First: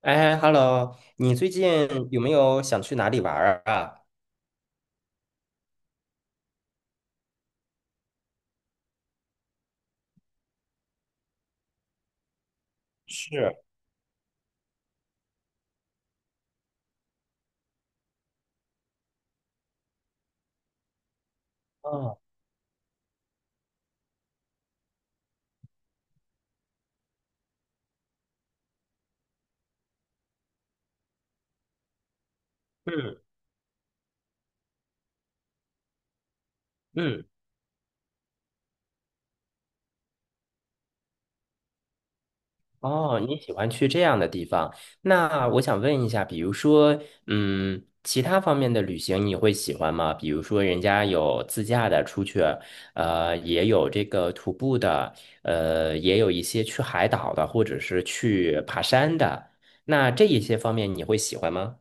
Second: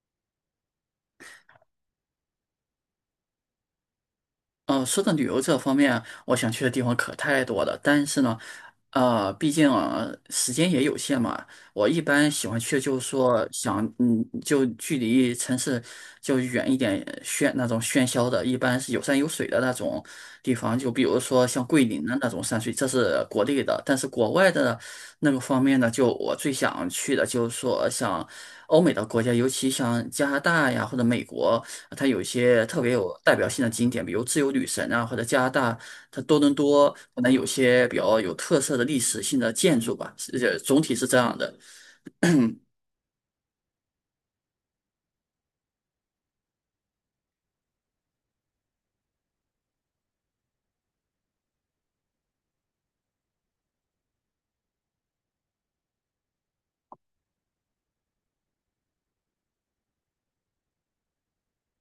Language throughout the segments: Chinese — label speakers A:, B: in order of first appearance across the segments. A: 哎，Hello，你最近有没有想去哪里玩儿啊？
B: 说到旅游这方面，我想去的地方可太多了。但是呢，毕竟啊时间也有限嘛，我一般喜欢去就是说
A: 是。
B: 想，就距离城市就远一点，那种喧嚣的，一般是有山有水的那种地方。就比如说像桂林的
A: 哦。
B: 那种山水，这是国内的。但是国外的那个方面呢，就我最想去的就是说像，欧美的国家，尤其像加拿大呀或者美国，它有一些特别有
A: 嗯
B: 代表性的景点，比如自由女神啊，或者加拿大它多伦多可
A: 嗯。
B: 能有些比较有特色的历史性的建筑吧，总体是这样的。
A: 哦，你喜欢去这样的地方？那我想问一下，比如说，其他方面的旅行你会喜欢吗？比如说，人家有自驾的出去，也有这个徒步的，也有一些去海岛的，或者是去爬山的。那这一些方面你会喜欢吗？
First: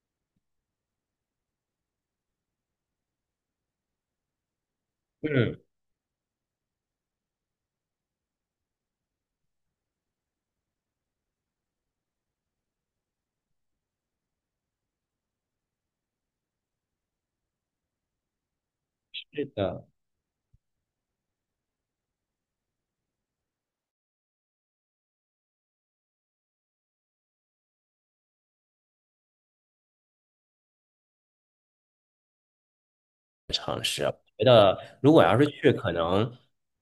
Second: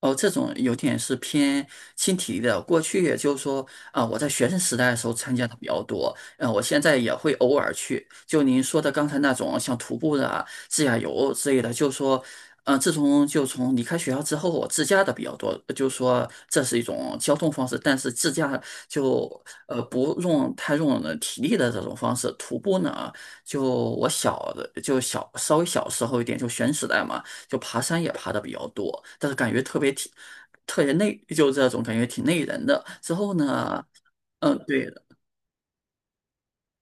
B: 哦，这种有点是偏轻体力的。过去也就是说，我在学生时代的时候参加的
A: 嗯。
B: 比较多，我现在也会偶尔去。就您说的刚才那种像徒步的啊、自驾游之类的，就是说，自从就从离开学校之后，我自驾的比较多，就是说这是一种交通方式，但是自驾就
A: 是的。
B: 不用太用了体力的这种方式。徒步呢，就我小的就小稍微小时候一点，就学生时代嘛。就爬山也爬的比较多，但是感觉特别挺，特别累，就这种感觉挺累人的。之后呢，
A: 觉
B: 嗯，
A: 得
B: 对的，
A: 如果要是去，可能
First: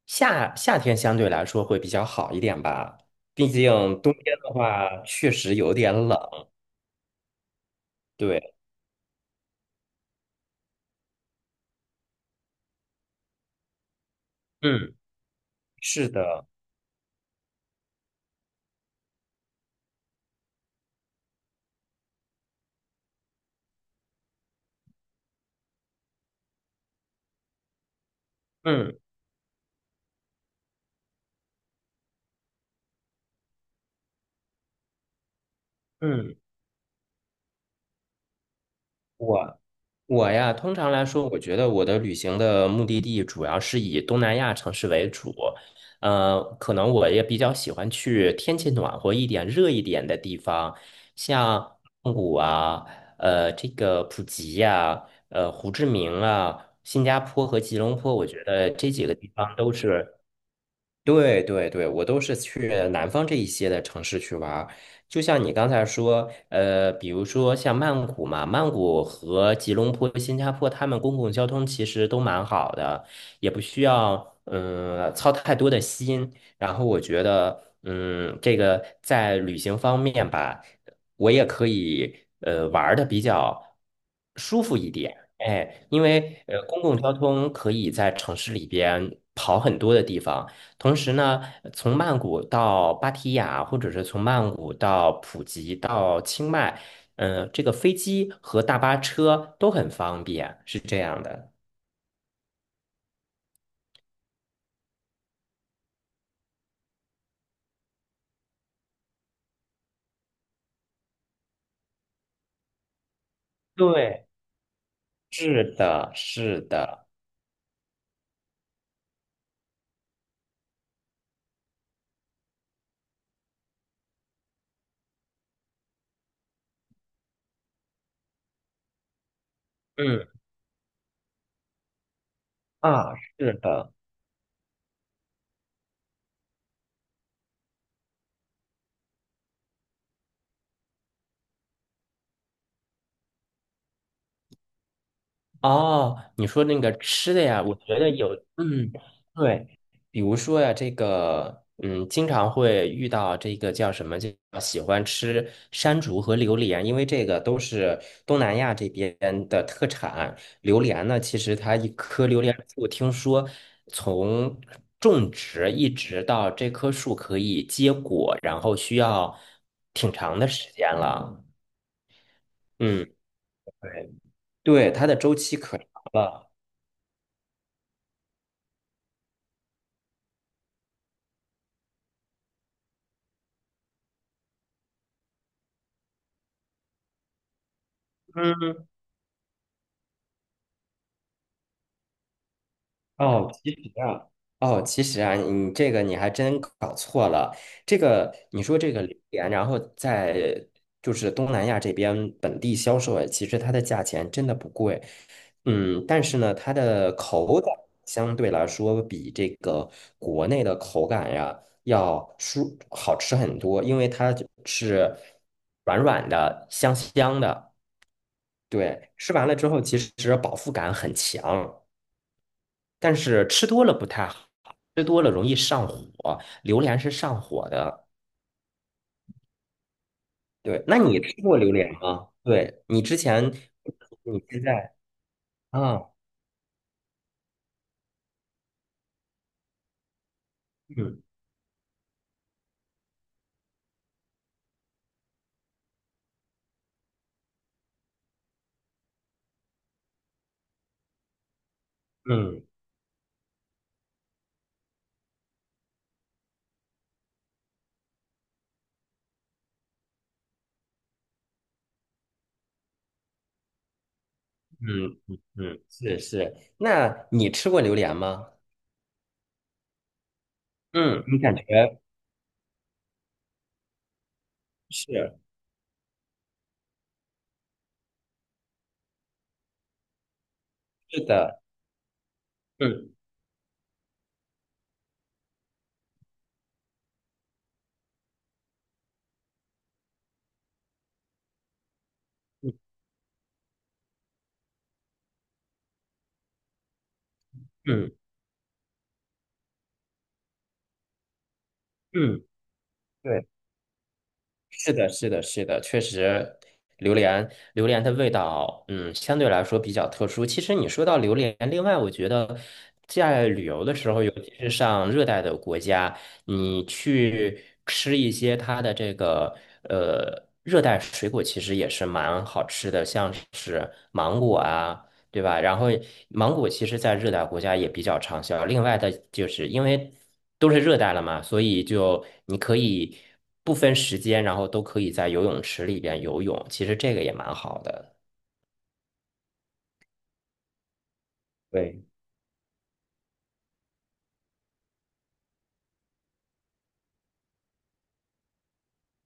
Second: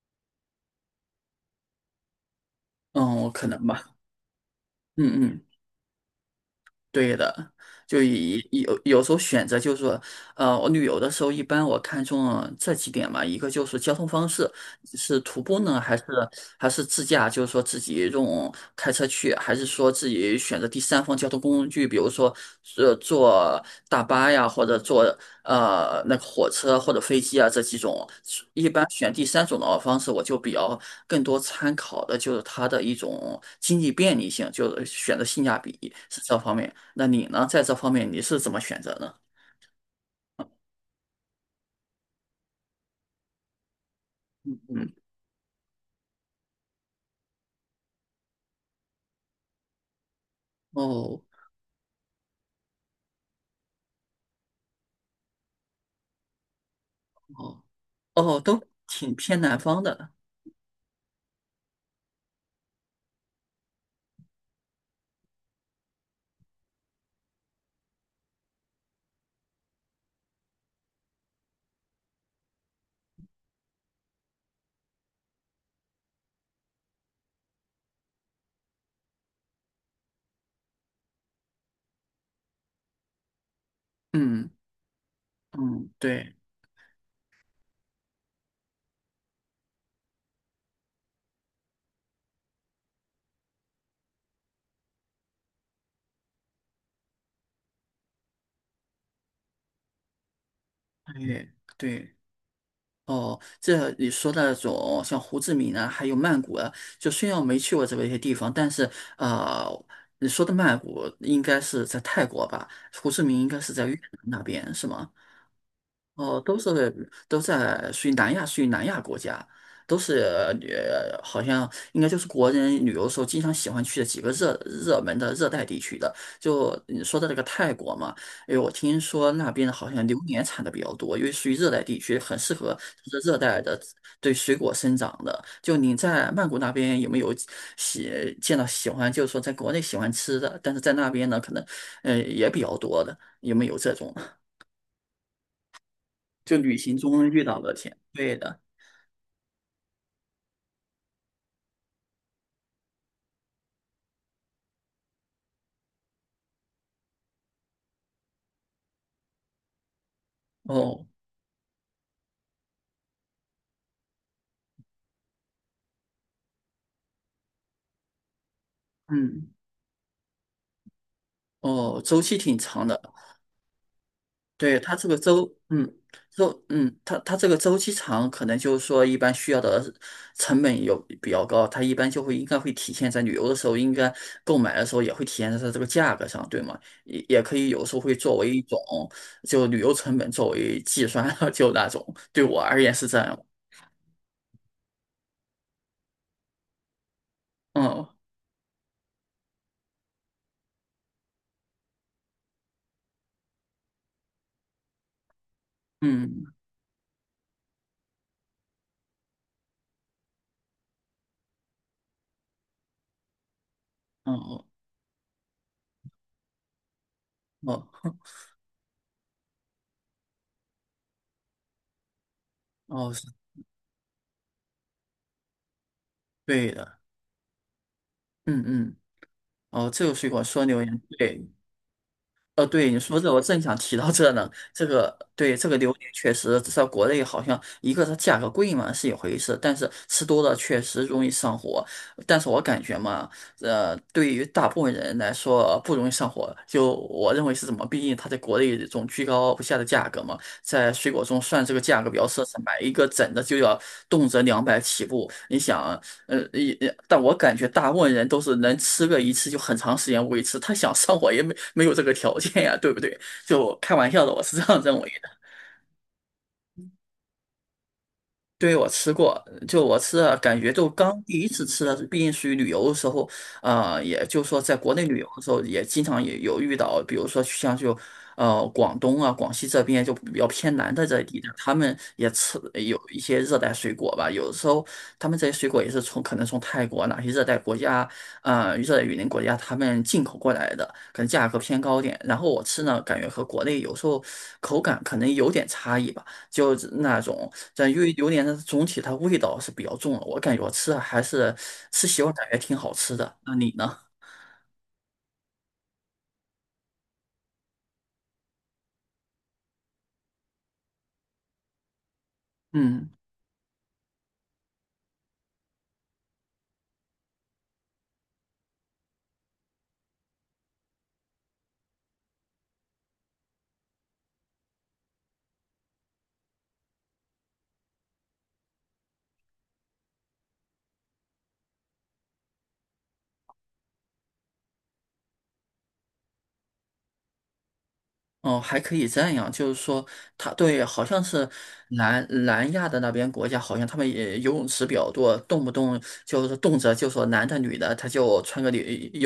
A: 夏天相对来说会比较好一点吧，
B: 嗯，可
A: 毕
B: 能
A: 竟
B: 吧，
A: 冬天的话
B: 嗯
A: 确
B: 嗯。
A: 实有点冷。
B: 对的，就以
A: 对。
B: 有时候选择就是说，我旅游的时候一般我看中了这几点嘛，一个就是交通方式，
A: 嗯。
B: 是徒步呢，还是
A: 是的。
B: 自驾，就是说自己用开车去，还是说自己选择第三方交通工具，比如说坐大巴呀，或者坐那个火车或者飞机啊这几种，一般
A: 嗯
B: 选第三种的方式，我就比较更多参考的就是它的一种经济便利性，就是选择性价比是
A: 嗯。
B: 这方面。那你呢，在这方面你是怎么选择呢？
A: 我我呀，通常来说，我觉得我的旅行的目的地主要是以东南亚城市
B: 嗯，
A: 为主。可能我也比较喜欢去天气暖和一点、热一点的地方，
B: 哦
A: 像曼谷啊，这个普吉呀、胡志明啊，新加坡和
B: 哦
A: 吉隆坡，我
B: 哦，
A: 觉
B: 都
A: 得这几个
B: 挺
A: 地
B: 偏
A: 方
B: 南
A: 都
B: 方的。
A: 是。对对对，我都是去南方这一些的城市去玩儿，就像你刚才说，比如说像曼谷嘛，曼谷和吉隆坡、新加坡，他们公共交通其实都蛮好的，也不需要操太多的心。然后我觉得，这个在旅行方面吧，我也可以玩的比较
B: 嗯
A: 舒服一点。哎，
B: 嗯，
A: 因
B: 对，
A: 为公共交通可以在城市里边跑很多的地方，同时呢，从曼谷到芭提雅，或者是从曼谷到普吉到清迈，这个飞机和大巴车都很方便，是这样
B: 对
A: 的。
B: 对。哦，这你说的那种像胡志明啊，还有曼谷啊，就虽然我没去过这一些地方，但是呃，你说的曼谷应该是在泰国吧？胡志明应该是在越南
A: 对。
B: 那边，是吗？
A: 是的。
B: 哦，
A: 是的。
B: 都在属于南亚，属于南亚国家，都是好像应该就是国人旅游的时候经常喜欢去的几个热门的热带地区的。就你说的那个泰国嘛，因为我听说那边好像榴
A: 嗯
B: 莲产的比较多，因为属于热带地区，很适合
A: 啊。
B: 就是热
A: 是
B: 带的
A: 的。
B: 对水果生长的。就你在曼谷那边有没有见到喜欢，就是说在国内喜欢吃的，但是在那边呢，可能也比较多的，有没有这种？
A: 哦，你
B: 就
A: 说
B: 旅
A: 那
B: 行
A: 个
B: 中
A: 吃的
B: 遇到
A: 呀，
B: 的
A: 我
B: 钱，
A: 觉得有。
B: 对的，
A: 嗯。对，比如说呀，这个，经常会遇到这个叫什么，就喜欢吃山竹和榴莲，因为这个都是东南亚这边的特产。榴
B: 哦，
A: 莲呢，其实它一棵榴莲树，听说从种植一直到这棵树可以结果，然后需要
B: 嗯，
A: 挺长的时间了。
B: 哦，周期挺长的，
A: 嗯。对。
B: 对，
A: 对，
B: 它
A: 它
B: 这
A: 的
B: 个
A: 周
B: 周，
A: 期可长了。
B: 周，它这个周期长，可能就是说一般需要的成本有比较高，它一般就会应该会体现在旅游的时候，应该购买的时候也会体现在它这个价格上，对吗？也可以有时候会作为一
A: 嗯。
B: 种就旅游成本作为计算，就那种，对我而言是这样，
A: 哦，其实啊，哦，其实啊，你这个你还真搞错了。这
B: 嗯
A: 个你说这个榴莲，然后在就是东南亚这边本地销售，哎，其实它的价钱真的不贵。嗯，但是
B: 嗯
A: 呢，它的口感相对来说比这个国内的口感呀要好吃很多，因为
B: 嗯
A: 它就
B: 哦
A: 是软软的、香香的，
B: 哦
A: 对，吃完了之后其实饱腹感很强。
B: 哦，
A: 但
B: 是
A: 是吃多了不太好，吃多了容易上火。
B: 对
A: 榴
B: 的，
A: 莲是上火的，
B: 嗯嗯。哦，这个水果说榴
A: 对。
B: 莲，
A: 那你吃
B: 对，
A: 过榴莲吗？对，
B: 对，你
A: 你之
B: 说这，我
A: 前，
B: 正想提到这
A: 你
B: 呢。
A: 现
B: 这
A: 在
B: 个，对，这个榴
A: 啊。
B: 莲确实在国内好像一个它价格贵嘛是一回事，但是吃多了确实
A: 嗯
B: 容易上火。但是我感觉嘛，对于大部分人来说不容易上火，就我认为是怎么？毕竟它在国内这种居高不下的价格嘛，在水果中算这个价格比较奢侈，
A: 嗯
B: 买一个整的就要动辄200起步。你想。也但我感觉大部分人都是能吃个一次就很长时间维持，他想上火也没有这个条件呀，对不对？就开玩笑的，我是这样认
A: 嗯
B: 为。
A: 嗯嗯。是是。那你吃过榴莲吗？
B: 对，我吃过，就我吃了，感觉就刚
A: 嗯，
B: 第
A: 你
B: 一
A: 感
B: 次吃的，
A: 觉。
B: 毕竟属于旅游的时候，也就是说在国内旅游
A: 是
B: 的时候，也经常也有遇到，比如说像就广东啊、广西这边就比较偏南的
A: 是
B: 这地带，
A: 的。
B: 他们也吃有
A: 嗯
B: 一些热带水果吧，有的时候他们这些水果也是从可能从泰国哪些热带国家，热带雨林国家他们进口过来的，可能价格偏高点，然后我吃
A: 嗯
B: 呢，感觉和国内有时候口感可能有点差异吧。就是那种，但因
A: 嗯
B: 为榴莲的总体它味道是比较重的，我感觉我吃的还是吃习惯，
A: 嗯。
B: 感觉挺好吃的。
A: 对。
B: 那你呢？
A: 是的，是的，是的，确实，榴莲榴莲的味道，相对来说比较特殊。其实你说到榴莲，另外我觉得
B: 嗯。
A: 在旅游的时候，尤其是上热带的国家，你去吃一些它的这个热带水果，其实也是蛮好吃的，像是芒果啊。对吧？然后芒果其实在热带国家也比较畅销。另外的就是因为都是热带了嘛，所以就你可以不分时间，然后都可以在游泳池里边游泳。其实这个也蛮好的。
B: 哦，还可以这样，就是说，他对，好像是
A: 对。
B: 南亚的那边国家，好像他们也游泳池比较多，动不动就是动辄就说男的女的，他就穿个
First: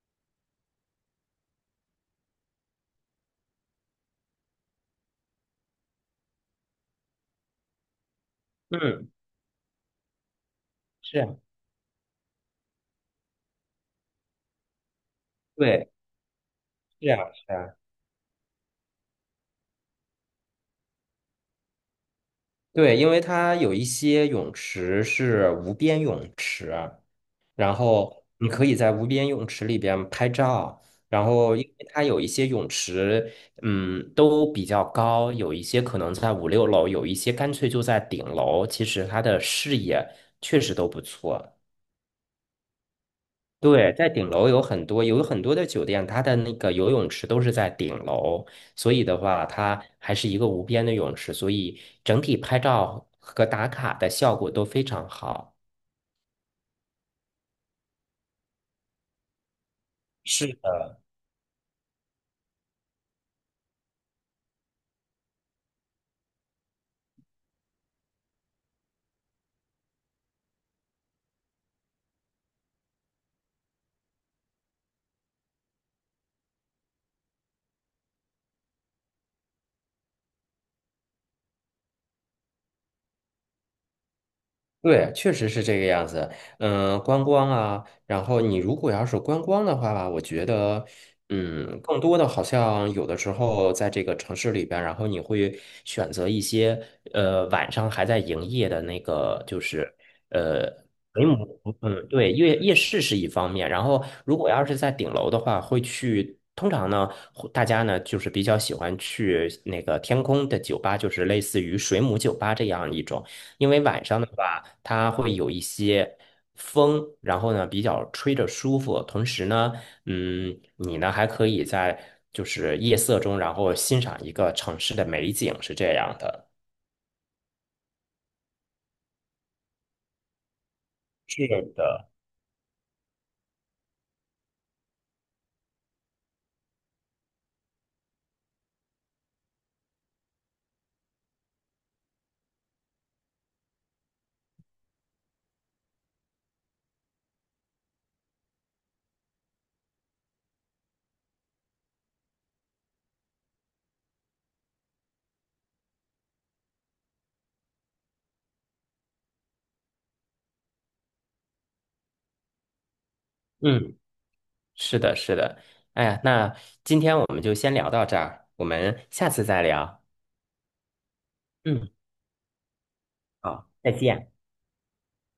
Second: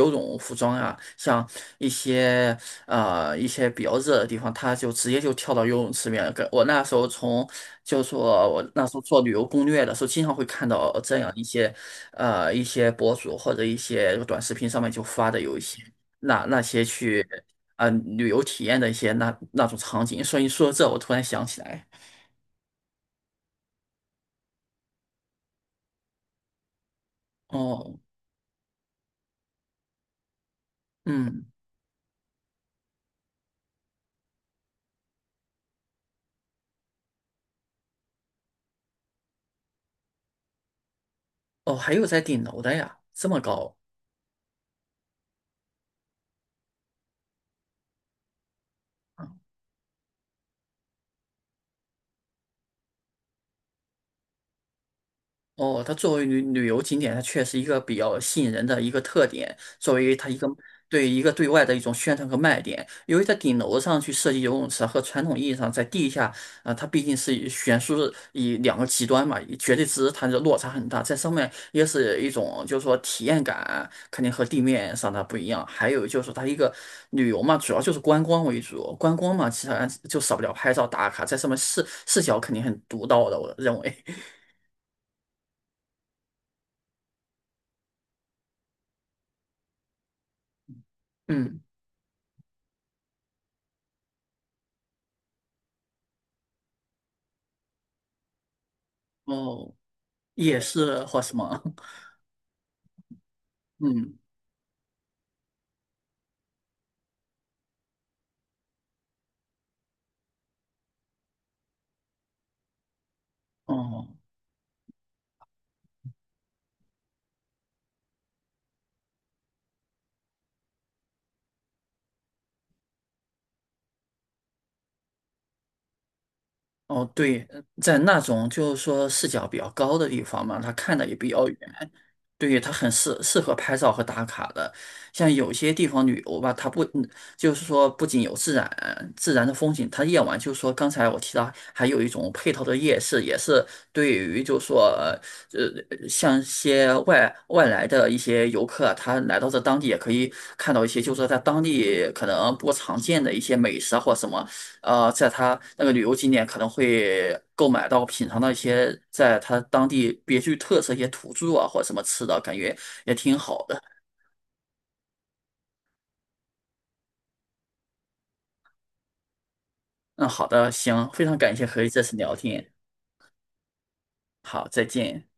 B: 游泳服装啊，像一些一些比较热的地方，他就直接就跳到游泳池里面。跟我那时候从，就是说我那时候
A: 嗯。
B: 做旅游攻略的时候，经常会看到这
A: 是
B: 样
A: 啊。
B: 一些博主或者一些短视频上面就发的有一些
A: 对。
B: 那些
A: 是啊。
B: 去。
A: 是啊。
B: 旅游体验的一些那种场景，所以说这我突然想起来，
A: 对，因为它有一些泳池是无边泳池。然
B: 哦，
A: 后你可以在无边泳池里边拍照。然
B: 嗯，
A: 后，因为它有一些泳池，都比较高，有一些可能在五六楼，有一些干脆就在顶楼。其实它的视野确实都不错。
B: 哦，还有在顶楼的呀，这么高，
A: 对，在顶楼有很多，有很多的酒店，它的那个游泳池都是在顶楼，所以的话，它还是一个无边的泳池，所以整体拍照和打卡的效果都非常好。
B: 哦，它作为旅游景点，它确实一个比较吸引人的一个特点，作为它一个
A: 是。
B: 对一个对外的一种宣传和卖点。由于在顶楼上去设计游泳池，和传统意义上在地下，它毕竟是以悬殊的以2个极端嘛，以绝对值它的落差很大。在上面也是一种就是说体验感，肯定和地面上的不一样。还有就是它一个旅游嘛，主要就是观光为主，观光嘛，其实就少不了拍照打卡，在上面视角肯定很独到的，我认为，
A: 对，确实是这个样子。观光啊，然后你如果要是观光的话吧，我觉得，
B: 嗯。
A: 更多的好像有的时候在这个城市里边，然后你会选择一些晚上还在营业的那个，就
B: 哦，
A: 是
B: 也
A: 呃
B: 是或
A: 没
B: 什么，
A: 有。嗯。对。夜市是一方面。然后
B: 嗯，
A: 如果要是在顶楼的话，会去。通常呢，会大家呢就是比较喜欢去那个天空的酒吧，就是类似于水母酒吧这样一种。因为晚
B: 哦，
A: 上的话，它会有一些风，然后呢比较吹着舒服，同时呢，你呢还可以在就是夜色中，然后欣赏一个城市的美景，是这样的。
B: 哦，对，在那种就是说视角比较高的地方嘛，他看的也比较远，对，它很适合拍照和打卡的。像有些地方旅游吧，它不嗯就是说不仅有自然的风景，它夜晚就是说刚才我提到还有一种配套的夜市，也是对于就是说像一些外来的一些游客啊他来到这当地也可以看到一些就是说在当地可能不常见的一些美食啊或什么。在他那个旅游景点可能会购买到品尝到一些在他当地别具特色一些土著啊或者什么吃的，感觉也挺好的。
A: 嗯。是的。是的。哎呀，那今天我们就先聊到这儿，我们下次再聊。
B: 嗯，好的，行，非常感谢和你
A: 嗯，
B: 这次聊天，
A: 好，再见。
B: 好，再见。